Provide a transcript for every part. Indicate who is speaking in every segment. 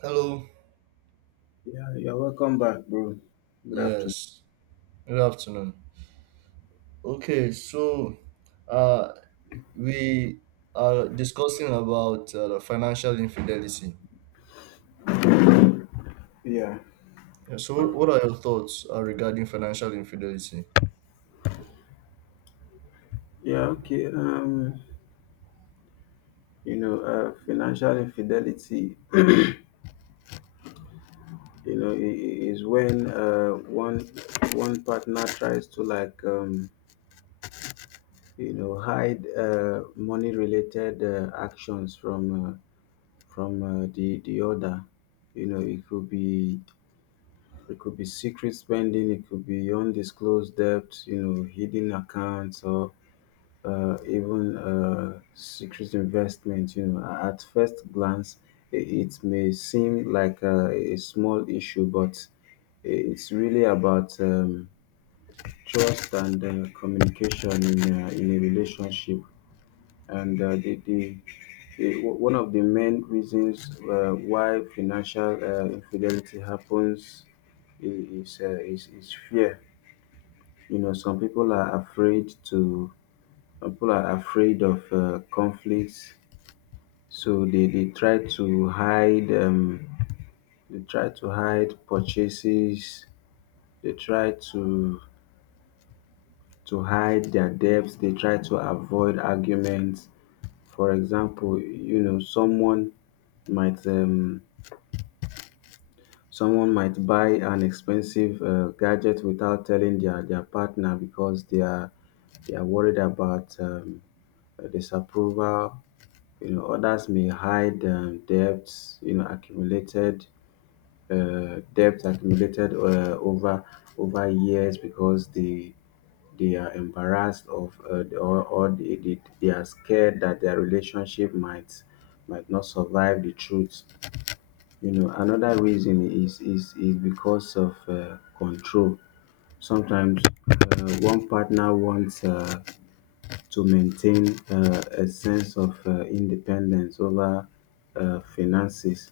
Speaker 1: Hello.
Speaker 2: Yeah, you're welcome back, bro. Good afternoon.
Speaker 1: Yes. Good afternoon. Okay, so uh, we are discussing about the financial infidelity.
Speaker 2: Yeah,
Speaker 1: Yeah, so, what are your thoughts regarding financial infidelity?
Speaker 2: yeah, okay. Financial infidelity, is when one one partner tries to like you know hide money-related actions from the other. It could be secret spending, it could be undisclosed debt, hidden accounts, or even secret investment. At first glance, it may seem like a small issue, but it's really about trust and communication in a relationship. And the one of the main reasons why financial infidelity happens is fear. Some people are afraid to some people are afraid of conflicts. So they try to hide they try to hide purchases, they try to hide their debts, they try to avoid arguments. For example, someone might um might buy an expensive gadget without telling their partner because they are worried about disapproval. Others may hide debts, accumulated debt accumulated over years because they are embarrassed of, or they are scared that their relationship might not survive the truth. Another reason is because of control. Sometimes one partner wants to maintain a sense of independence over finances,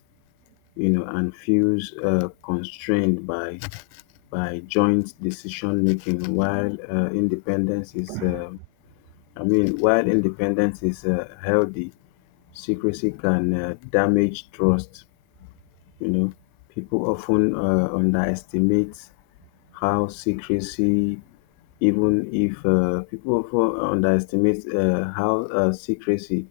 Speaker 2: and feels constrained by joint decision making. While independence is I mean while independence is healthy, secrecy can damage trust. You know people often underestimate how secrecy even if people often underestimate how secrecy,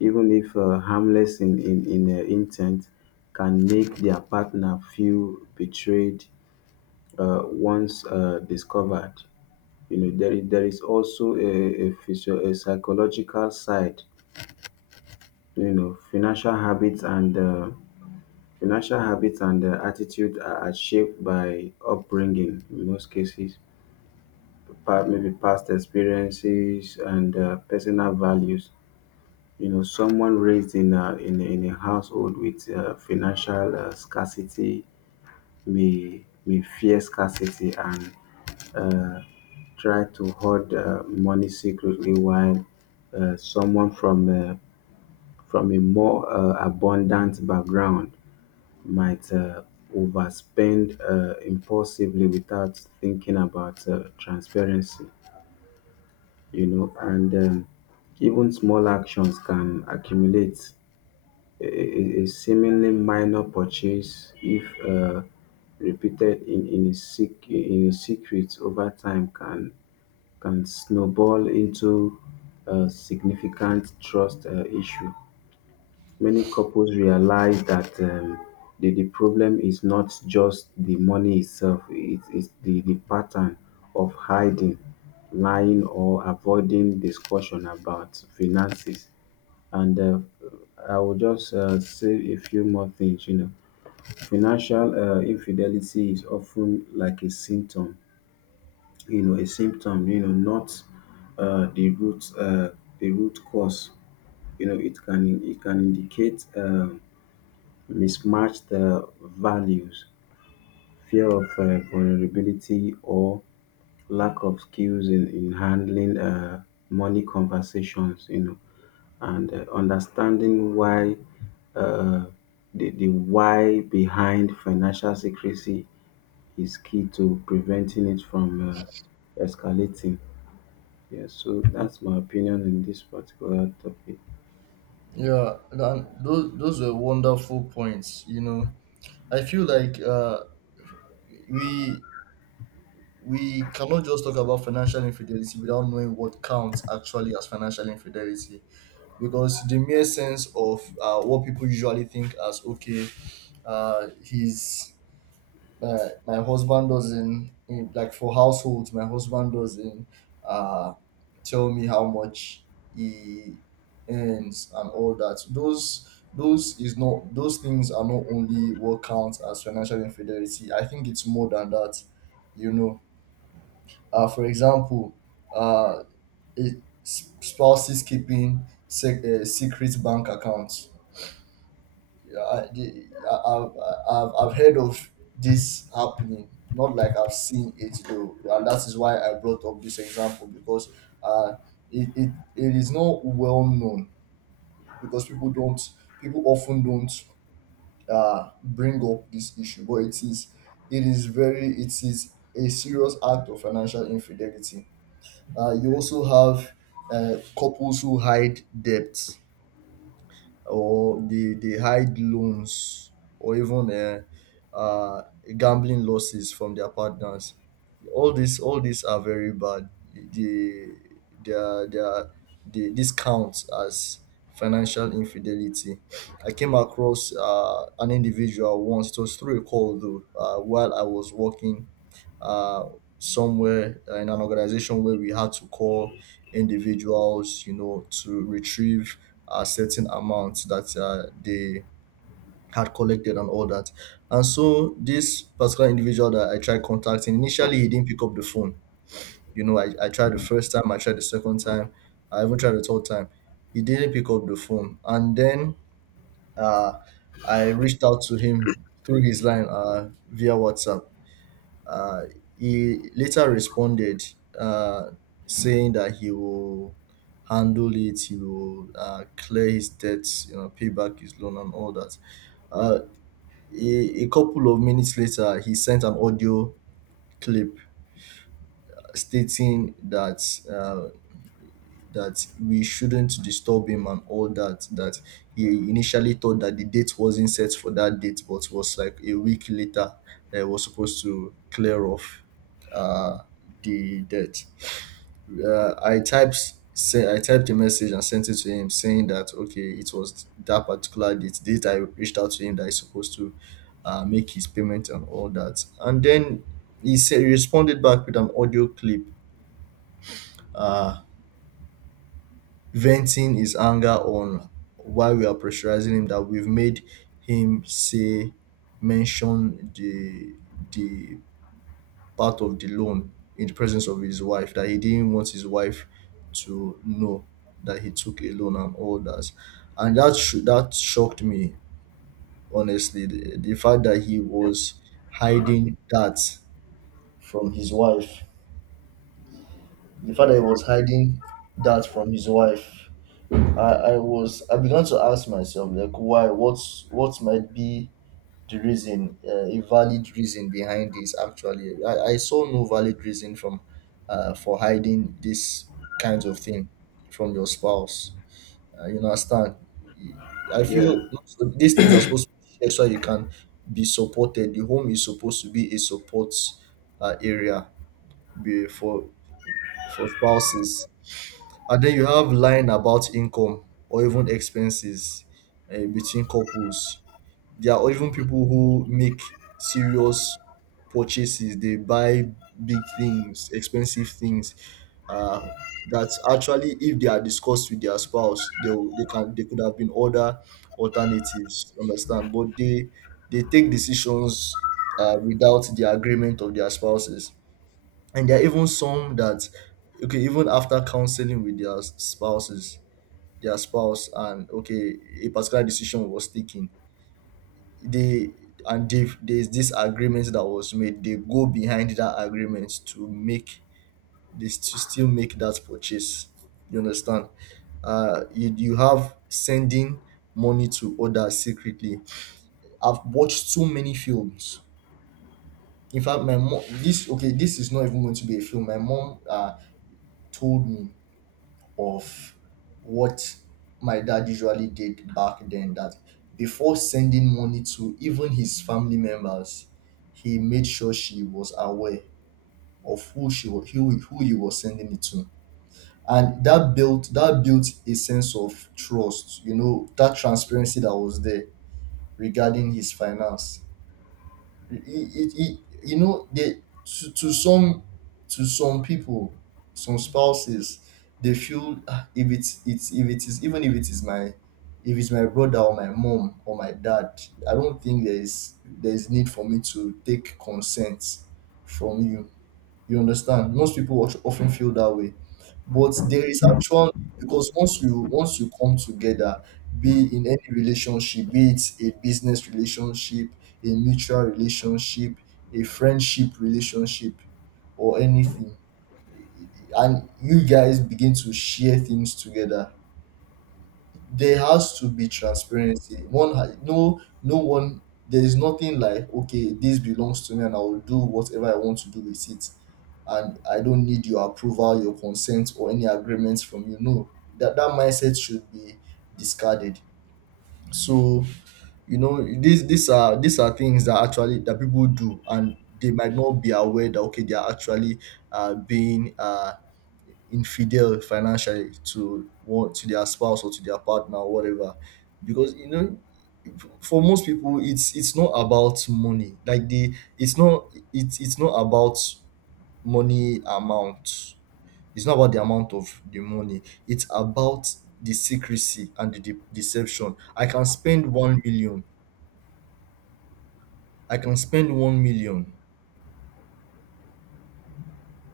Speaker 2: even if harmless in intent, can make their partner feel betrayed once discovered. There is also a psychological side. you know financial habits and uh, Financial habits and attitude are shaped by upbringing in most cases, maybe past experiences and personal values. Someone raised in a in a household with financial scarcity may fear scarcity and uh, try to hoard money secretly, while someone from a more abundant background might overspend impulsively without thinking about transparency. You know and Even small actions can accumulate. A seemingly minor purchase, if uh, repeated in in a secret over time, can snowball into a significant trust issue. Many couples realize that the problem is not just the money itself; it is the pattern of hiding, lying, or avoiding discussion about finances. And I will just say a few more things. Financial infidelity is often like a symptom, a symptom, not uh, the root uh, the root cause. It can indicate mismatched values, fear of vulnerability, or lack of skills in handling money conversations. You know, and Understanding why uh, the why behind financial secrecy is key to preventing it from escalating. Yes, so that's my opinion in this particular topic.
Speaker 1: Yeah, and those were wonderful points. You know, I feel like we we cannot just talk about financial infidelity without knowing what counts actually as financial infidelity, because the mere sense of what people usually think as okay, he's my husband doesn't in, like for households. My husband doesn't uh, tell me how much he earns and all that. Those things are not only what counts as financial infidelity. I think it's more than that. You know, for example, uh, spouses keeping secret bank accounts. I, the- I- I've heard of this happening, not like I've seen it though, and that is why I brought up this example because uh, it is not well known because people often don't bring up this issue, but it is very it is a serious act of financial infidelity. You also have couples who hide debts or the high loans or even uh, gambling losses from their partners. All these are very bad. The they are, they, are, they this counts as financial infidelity. I came across an individual once. It was through a call though, while I was working uh, somewhere in an organization where we had to call individuals, you know, to retrieve a certain amount that they had collected and all that. And so this particular individual that I tried contacting, initially he didn't pick up the phone. You know, I tried the first time, I tried the second time, I even tried the third time. He didn't pick up the phone. And then uh, I reached out to him through his line via WhatsApp. uh, he later responded, uh, saying that he will handle it, he will clear his debts, you know, pay back his loan and all that. Uh, a couple of minutes later, he sent an audio clip stating that uh, that we shouldn't disturb him and all that, that he initially thought that the date wasn't set for that date but was like a week later that it was supposed to clear off uh, the debt. uh, I typed I typed a message and sent it to him saying that okay it was that particular date I reached out to him that he's supposed to make his payment and all that, and then he responded back with an audio clip, uh, venting his anger on why we are pressurizing him, that we've made him say mention the part of the loan in the presence of his wife, that he didn't want his wife to know that he took a loan and all that. And that should that shocked me honestly, the fact that he was hiding that from his wife, the fact that he was hiding that from his wife. I began to ask myself like why, what's what might be the reason, a valid reason behind this. Actually, I saw no valid reason from for hiding this kind of thing from your spouse. You understand? I feel these things are supposed to be shared so you can be supported. The home is supposed to be a support area be- for for spouses. And then you have line about income or even expenses between couples. There are even people who make serious purchases. They buy big things, expensive things. Uh, that actually, if they are discussed with their spouse, they will- they can they could have been other alternatives. You understand? But they take decisions without the agreement of their spouses. And there are even some that okay, even after counseling with their spouses, their spouse, and okay, a particular decision was taken, they and if there's this agreement that was made, they go behind that agreement to make this to still make that purchase. You understand? You have sending money to others secretly. I've watched so many films. In fact, my mom, this okay this is not even going to be a film. My mom told me of what my dad usually did back then, that before sending money to even his family members, he made sure she was aware of who she was, who he was sending it to. And that built a sense of trust, you know, that transparency that was there regarding his finance. It You know, to some, to some people, some spouses, they feel, "Ah, if it's it's if it is even if it is my, if it's my brother or my mom or my dad, I don't think there is need for me to take consent from you." You understand? Often feel that way, but there is actual, because once you come together, be in any relationship, be it a business relationship, a mutual relationship, a friendship relationship, or anything, and you guys begin to share things together, there has to be transparency. One, ha- no, No one. There is nothing like okay, this belongs to me, and I will do whatever I want to do with it, and I don't need your approval, your consent, or any agreements from you. No, that mindset should be discarded. So you know, these are things that actually that people do, and they might not be aware that okay, they are actually being infidel financially to what, to their spouse or to their partner or whatever. Because you know, for most people, it's not about money, like they it's not it's it's not about money amount, it's not about the amount of the money, it's about the secrecy and the deception. I can spend one million, I can spend one million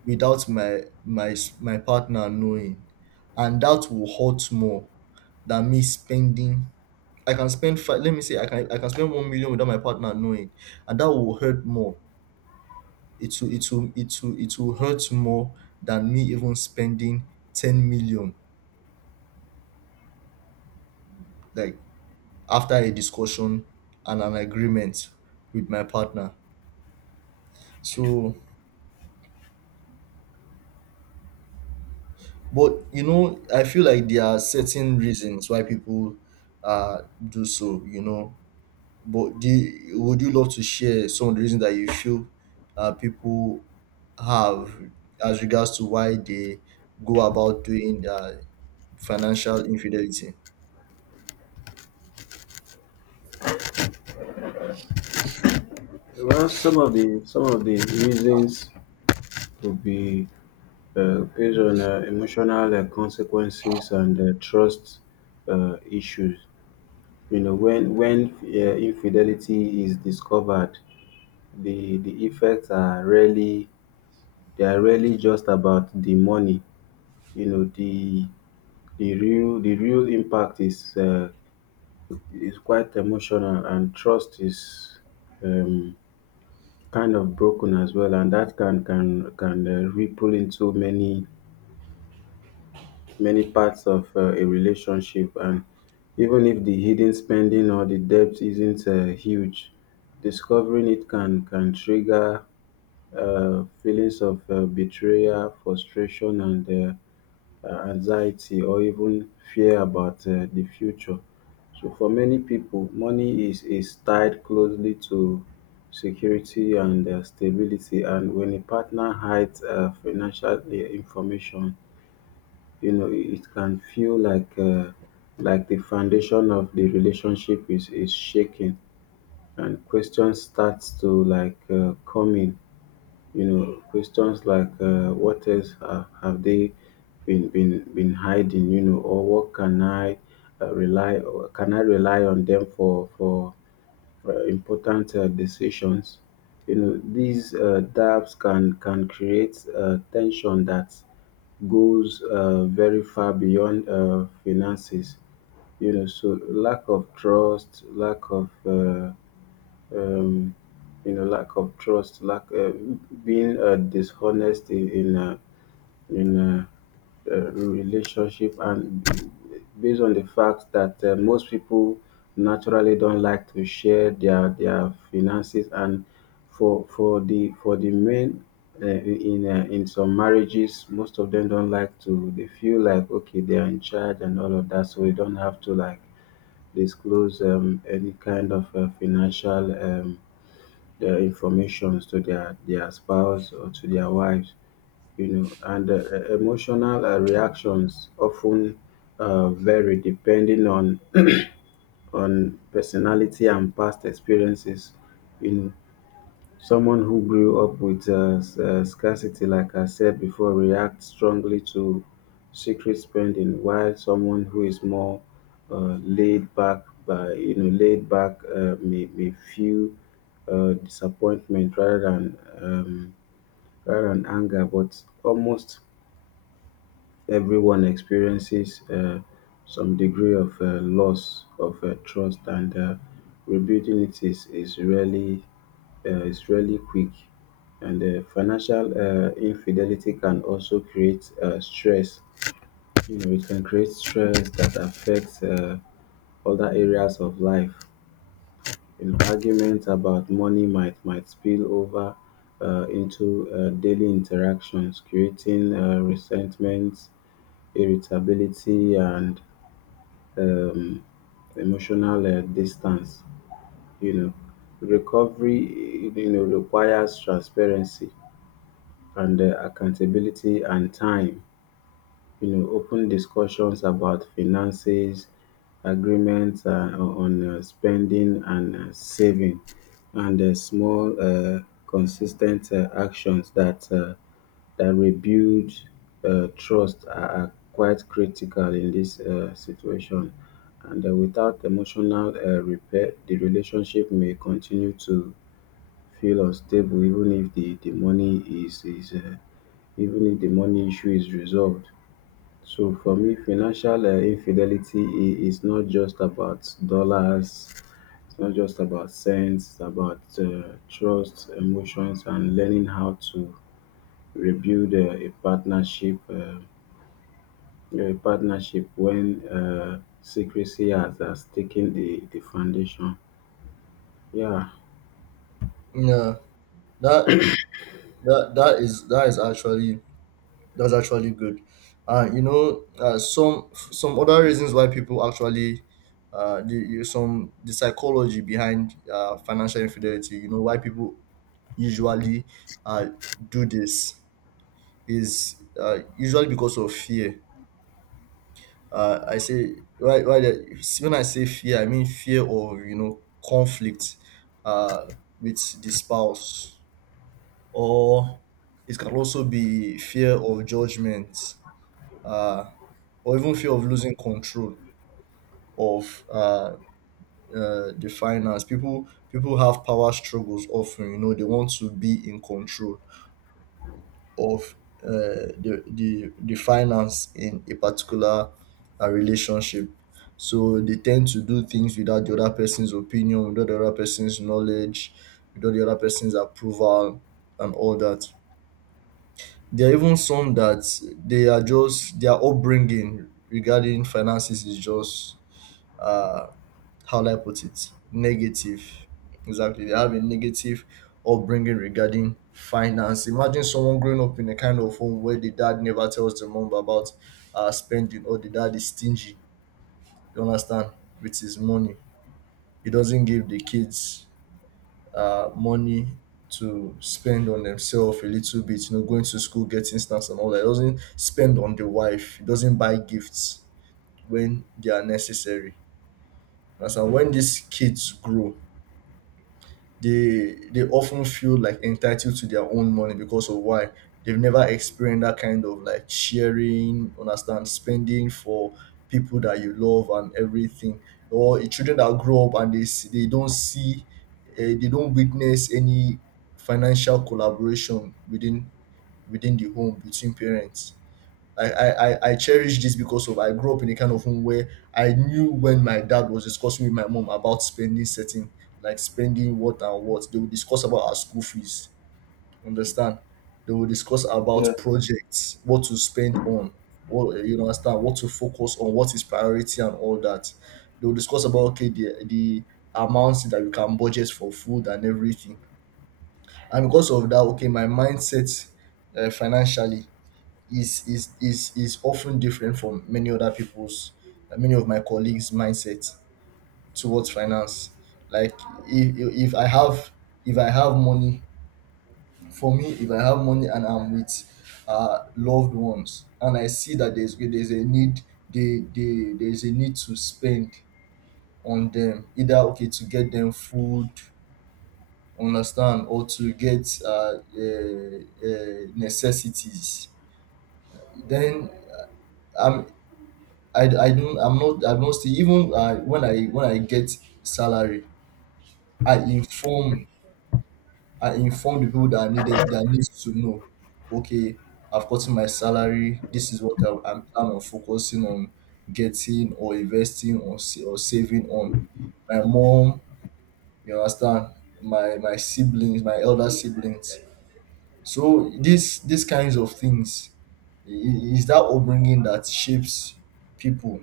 Speaker 1: without my partner knowing, and that will hurt more than me spending— I can spend five. Let me say, I can spend 1 million without my partner knowing, and that will hurt more. It will it will hurt more than me even spending 10 million. Like after a discussion and an agreement with my partner. So, but you know, I feel like there are certain reasons why people uh do so. You know, but would you love to share some of the reasons that you feel people have as regards to why they go about doing financial infidelity?
Speaker 2: Well, some of the reasons could be based on emotional consequences and trust issues. When infidelity is discovered, the effects are really, they are really just about the money. You know, the the real impact is quite emotional, and trust is, Um, kind of, broken as well, and that can ripple into many parts of a relationship. And even if the hidden spending or the debt isn't huge, discovering it can trigger feelings of betrayal, frustration, and anxiety, or even fear about the future. So for many people, money is tied closely to security and stability. And when a partner hides financial information, it can feel like the foundation of the relationship is shaking, and questions starts to like come in. Questions like what else have they been hiding? Or what can I rely or can I rely on them for important decisions? These doubts can create tension that goes very far beyond finances. So lack of trust, lack of um, you know, lack of trust, lack being dishonest in relationship, and based on the fact that most people naturally don't like to share their finances, and for the men in some marriages, most of them don't like to. They feel like, okay, they are in charge and all of that, so they don't have to like disclose any kind of financial, the informations to their spouse or to their wives. Emotional reactions often vary depending on on personality and past experiences. You know. Someone who grew up with scarcity, like I said before, reacts strongly to secret spending, while someone who is more laid back, may feel disappointment rather than anger. But almost everyone experiences some degree of loss of trust, and rebuilding it is really quick. And financial infidelity can also create stress. It can create stress that affects other areas of life. Arguments about money might spill over into daily interactions, creating resentment, irritability, and um, emotional distance. You know, recovery requires transparency and accountability and time. Open discussions about finances, agreements on spending and saving, and small, consistent actions that rebuild trust are quite critical in this situation. And without emotional repair, the relationship may continue to feel unstable, even if the, the money is even if the money issue is resolved. So for me, financial infidelity is not just about dollars. It's not just about cents. It's about trust, emotions, and learning how to rebuild a partnership. A partnership when secrecy has taken the foundation. Yeah.
Speaker 1: Yeah, that that that is actually, that's actually good. You know, some other reasons why people actually, the, you- some the psychology behind financial infidelity. You know why people usually uh, do this is usually because of fear. I say right. When I say fear, I mean fear of, you know, conflict uh, with the spouse, or it can also be fear of judgment, uh, or even fear of losing control of the finance. People have power struggles often. You know, they want to be in control of the finance in a particular relationship, so they tend to do things without the other person's opinion, without the other person's knowledge, without the other person's approval, and all that. There are even some that they are just, their upbringing regarding finances is just uh how will I put it? Negative. Exactly. They have a negative upbringing regarding finance. Imagine someone growing up in a kind of home where the dad never tells the mom about spending, or the dad is stingy, you understand, with his money. He doesn't give the kids money to spend on themselves a little bit, you know, going to school, getting snacks and all that. He doesn't spend on the wife, he doesn't buy gifts when they are necessary. And so when these kids grow, they often feel like entitled to their own money because of why? They've never experienced that kind of like sharing, understand, spending for people that you love and everything. Or the children that grow up and they don't see, they don't witness any financial collaboration within within the home between parents. I cherish this because of, I grew up in a kind of home where I knew when my dad was discussing with my mom about spending certain, like spending what and what. They would discuss about our school fees. Understand? They will discuss
Speaker 2: Yeah,
Speaker 1: about projects, what to spend on, what, you understand, what to focus on, what is priority and all that. They will discuss about, okay, the amounts that you can budget for food and everything. And because of that, okay, my mindset, financially, is often different from many other people's, many of my colleagues' mindset towards finance. Like if, if i have if I have money, for me, if I have money and I'm with loved ones, and I see that there's a need, they there's a need to spend on them, either, okay, to get them food, understand, or to get necessities, then um, I don't see, even when I get salary, I inform I inform the people that I needed that needs to know, okay, I've gotten my salary, this is what I'm planning on focusing on, getting or investing, or saving on, my mom, you understand, my siblings, my elder siblings. So these kinds of things, is that upbringing that shapes people.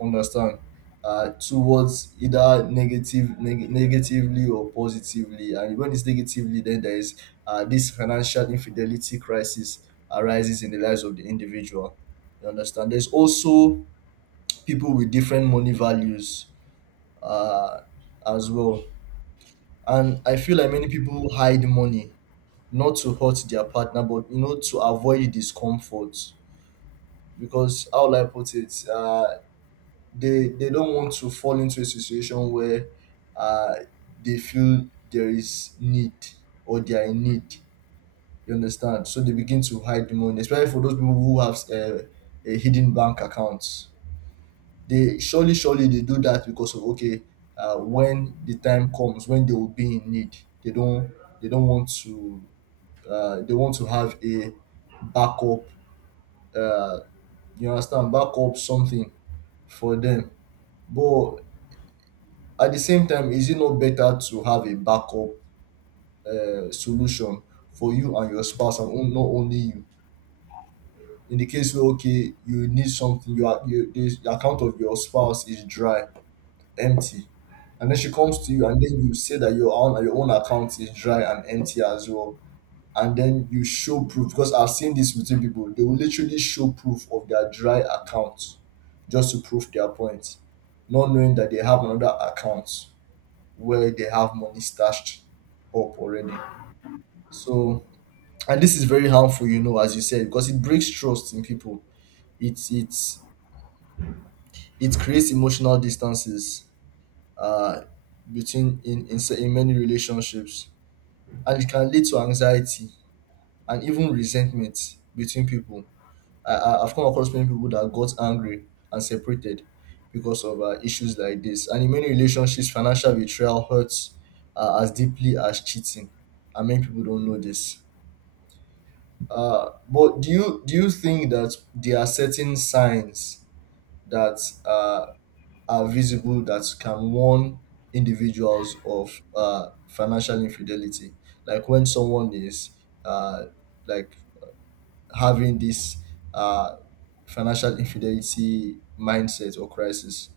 Speaker 1: Understand, towards either negatively or positively. And when it's negatively, then there is this financial infidelity crisis arises in the lives of the individual. You understand? There's also people with different money values, uh, as well, and I feel like many people hide money not to hurt their partner, but you know, to avoid discomfort. Because how will I put it? They don't want to fall into a situation where uh, they feel there is need or they are in need. You understand? So they begin to hide the money, especially for those people who have a hidden bank account. They surely, surely They do that because of, okay, when the time comes, when they will be in need, they don't they don't want to, they want to have a backup, uh, you understand, backup something for them. But at the same time, is it not better to have a backup, solution for you and your spouse, and not only you, in the case where, okay, you need something. Your are, you the account of your spouse is dry, empty, and then she comes to you, and then you say that your own account is dry and empty as well, and then you show proof, because I've seen this within people. They will literally show proof of their dry account just to prove their point, not knowing that they have another account where they have money stashed up already. So, and this is very harmful, you know, as you said, because it breaks trust in people. It's it's it creates emotional distances, uh, between, in many relationships, and it can lead to anxiety and even resentment between people. I've come across many people that got angry and separated because of issues like this. And in many relationships, financial betrayal hurts as deeply as cheating, and many people don't know this. But do you think that there are certain signs that uh, are visible that can warn individuals of financial infidelity, like when someone is, uh, like, having this uh, financial infidelity mindset or crisis?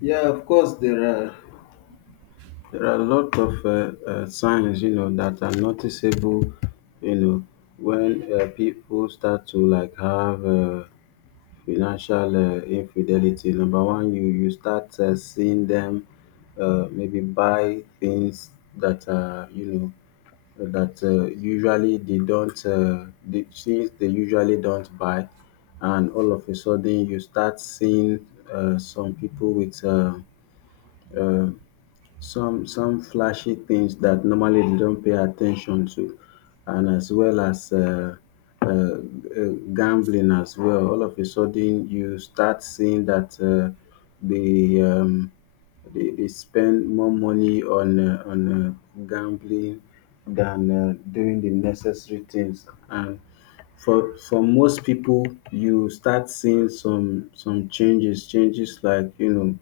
Speaker 2: yeah, of course there are. There are a lot of signs, that are noticeable, you know, when people start to like have financial infidelity. Number one, you start seeing them maybe buy things that are, you know, that usually they don't, the things they usually don't buy, and all of a sudden you start seeing some people with. Uh, some flashy things that normally they don't pay attention to, and as well as gambling as well. All of a sudden, you start seeing that they, um, they spend more money on gambling than doing the necessary things. And for most people, you start seeing some changes, changes like,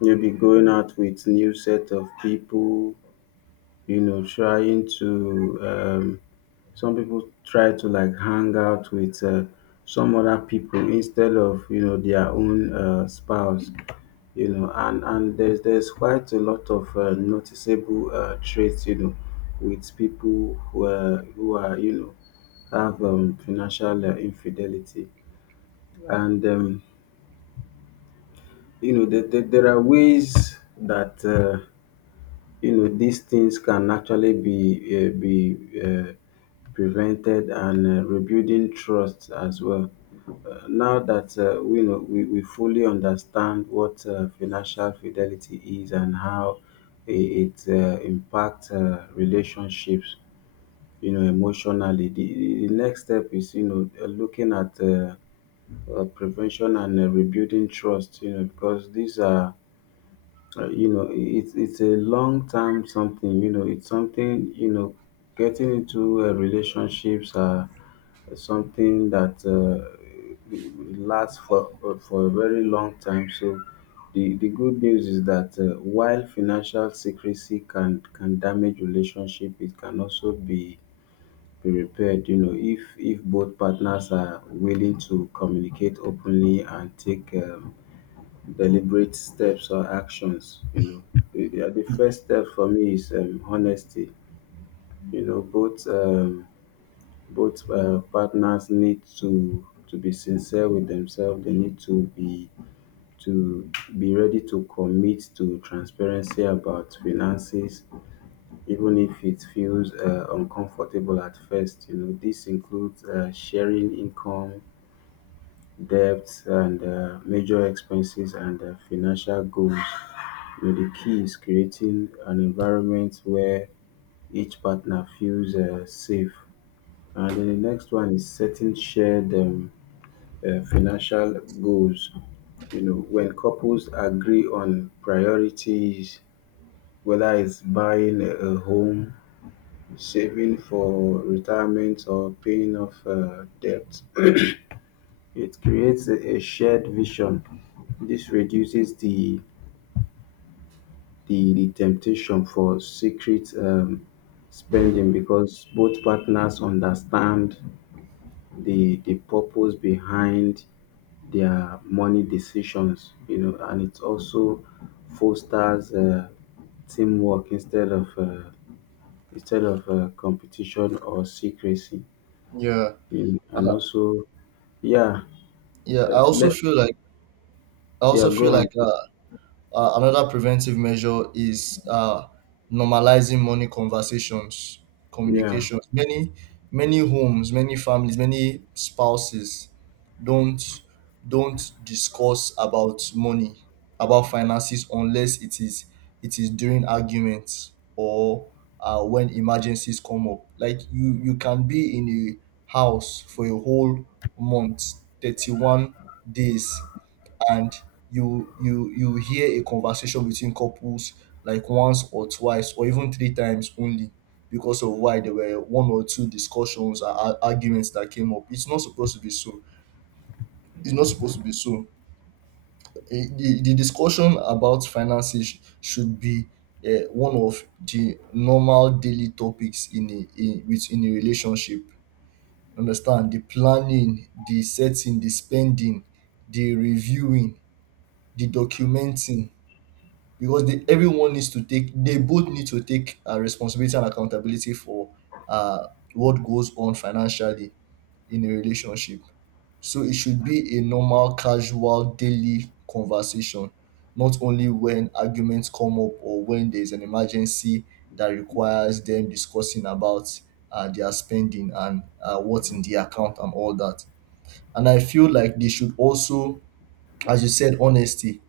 Speaker 2: maybe going out with new set of people, trying to some people try to like hang out with some other people instead of, their own spouse. You know and There's quite a lot of noticeable traits, with people who are you know have financial infidelity. Right. And there, there, there are ways that these things can actually be uh, be uh, prevented, and rebuilding trust as well. Now that we know, we fully understand what financial fidelity is and how it impacts relationships, emotionally. The next step is, looking at prevention and rebuilding trust. Because these are, it's a long term something, you know it's something you know getting into relationships are something that lasts for a very long time. So the good news is that while financial secrecy can damage relationship, it can also be repaired, if both partners are willing to communicate openly and take deliberate steps or actions. The the first step for me is honesty. You know both um, both uh, partners need to be sincere with themselves. They need to be ready to commit to transparency about finances, even if it feels uncomfortable at first. This includes sharing income, debts and major expenses and financial goals. The key is creating an environment where each partner feels safe. And then the next one is setting shared financial goals. When couples agree on priorities, whether it's buying a home, saving for retirement, or paying off debt, it creates a shared vision. This reduces the the temptation for secret spending, because both partners understand the purpose behind their money decisions. And it also fosters teamwork instead of competition or secrecy.
Speaker 1: Yeah.
Speaker 2: You know, and
Speaker 1: Uh,
Speaker 2: also, yeah,
Speaker 1: yeah,
Speaker 2: let
Speaker 1: I
Speaker 2: yeah
Speaker 1: also
Speaker 2: go
Speaker 1: feel
Speaker 2: on,
Speaker 1: like, another preventive measure is normalizing money conversations,
Speaker 2: Yeah.
Speaker 1: communications. Many homes, many families, many spouses don't don't discuss about money, about finances, unless it is during arguments or when emergencies come up. Like you can be in a house for a whole month, 31 days, and you hear a conversation between couples like once or twice or even three times only, because of why there were one or two discussions or arguments that came up. It's not supposed to be so. It's not supposed to be so. The discussion about finances should be one of the normal daily topics, within a relationship, understand, the planning, the setting, the spending, the reviewing, the documenting, because they both need to take responsibility and accountability for uh, what goes on financially in a relationship. So it should be a normal, casual, daily conversation, not only when arguments come up or when there's an emergency that requires them discussing about their spending and what's in the account and all that. And I feel like they should also, as you said, honesty,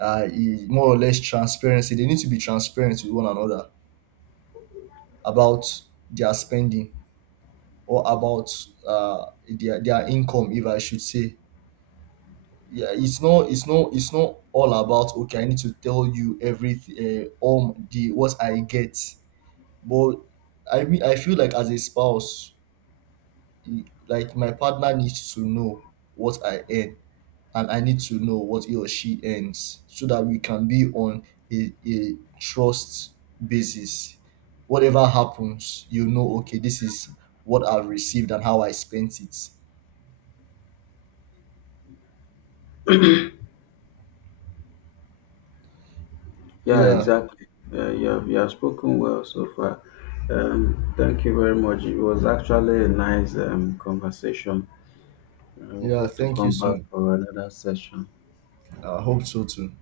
Speaker 1: is more or less transparency. They need to be transparent with one another about their spending or about their income, if I should say. Yeah, it's not all about, okay, I need to tell you everything, the what I get. But I mean, I feel like as a spouse, like, my partner needs to know what I earn, and I need to know what he or she earns, so that we can be on a trust basis. Whatever happens, you know, okay, this is what I've received and how I spent it.
Speaker 2: Yeah,
Speaker 1: Yeah,
Speaker 2: exactly. Yeah, you have spoken well so far. Thank you very much. It was actually a nice conversation. I
Speaker 1: yeah,
Speaker 2: hope to
Speaker 1: thank you
Speaker 2: come back
Speaker 1: soon.
Speaker 2: for another session.
Speaker 1: I hope so too.